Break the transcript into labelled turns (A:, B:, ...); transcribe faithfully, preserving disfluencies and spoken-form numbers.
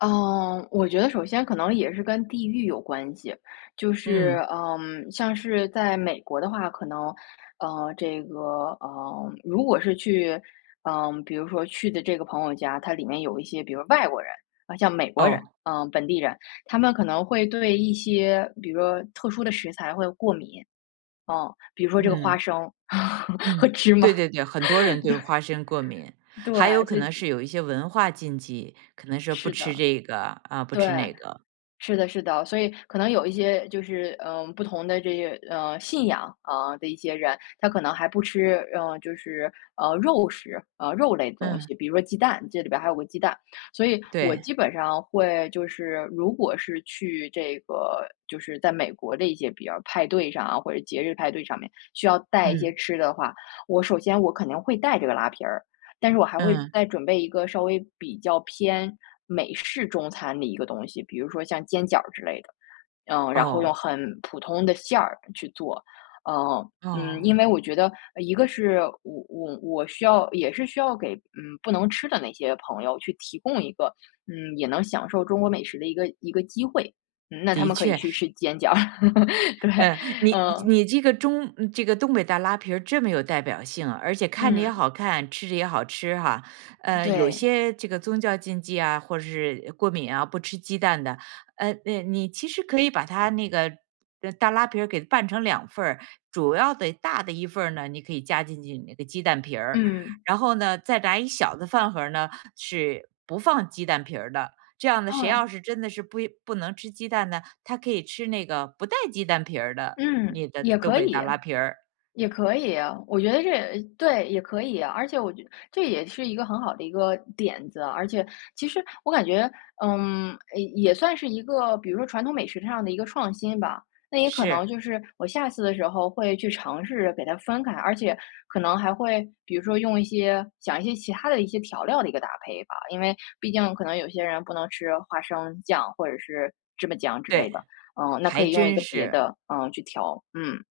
A: 嗯，我觉得首先可能也是跟地域有关系就
B: 嗯。
A: 是，嗯，像是在美国的话可能，嗯，这个，嗯，如果是去，嗯，比如说去的这个朋友家，它里面有一些比如外国人，像美国
B: 哦。
A: 人，啊，本地人，他们可能会对一些比如说特殊的食材会过敏。嗯，比如说这个花
B: 嗯。
A: 生 和
B: 嗯，
A: 芝麻，
B: 对对对，很多人对花生过敏，
A: 对。
B: 还有
A: 对，
B: 可
A: 所以
B: 能是有一些文化禁忌。可能是不
A: 是
B: 吃
A: 的，
B: 这个，啊，不
A: 对，
B: 吃那个。
A: 是的是的，所以可能有一些就是，呃，不同的这个，呃，信仰，啊，的一些人，他可能还不吃，嗯，就是，呃，肉食，啊，肉类的东
B: 嗯。
A: 西，比如说鸡蛋这里边还有个鸡蛋。所以我
B: 对。
A: 基本上会就是如果是去这个就是在美国的一些比如派对上或者节日派对上面，需要带一些
B: 嗯。
A: 吃的话，我首先我肯定会带这个拉皮儿，但是我还会
B: 嗯。
A: 再准备一个稍微比较偏美式中餐的一个东西，比如说像煎饺儿之类的。嗯，然后用
B: 哦。
A: 很普通的馅儿去做。嗯嗯，
B: 哦。
A: 因为我觉得，一个是我我我需要也是需要给，嗯，不能吃的那些朋友去提供一个，嗯，也能享受中国美食的一个一个机会。嗯，那他
B: 的
A: 们可以
B: 确。
A: 去吃煎饺。对，
B: 嗯，你
A: 嗯。
B: 你这个中这个东北大拉皮这么有代表性，而且看着也
A: 嗯。
B: 好看，吃着也好吃哈。呃，有
A: 对。
B: 些这个宗教禁忌啊，或者是过敏啊，不吃鸡蛋的，嗯，那你其实可以把它那个大拉皮给拌成两份儿。主要的大的一份呢，你可以加进去那个鸡蛋皮，
A: 嗯。
B: 然后呢，再来一小的饭盒儿呢是不放鸡蛋皮的。这样呢，谁要
A: 嗯。
B: 是真的是不不能吃鸡蛋呢，他可以吃那个不带鸡蛋皮的
A: 嗯，
B: 你的
A: 也
B: 东
A: 可
B: 北大
A: 以
B: 拉皮儿。
A: 也可以，我觉得这也对，也可以，而且我觉得这也是一个很好的一个点子，而且其实我感觉，嗯，也算是一个比如说传统美食上的一个创新吧。那也可能
B: 是。
A: 就是我下次的时候会去尝试给它分开，而且可能还会比如说用一些讲一些其他的一些调料的一个搭配吧，因为毕竟可能有些人不能吃花生酱或者是芝麻酱之类的。
B: 对，
A: 嗯，那可
B: 还
A: 以用一
B: 真
A: 个别
B: 是。
A: 的，嗯，去调。嗯。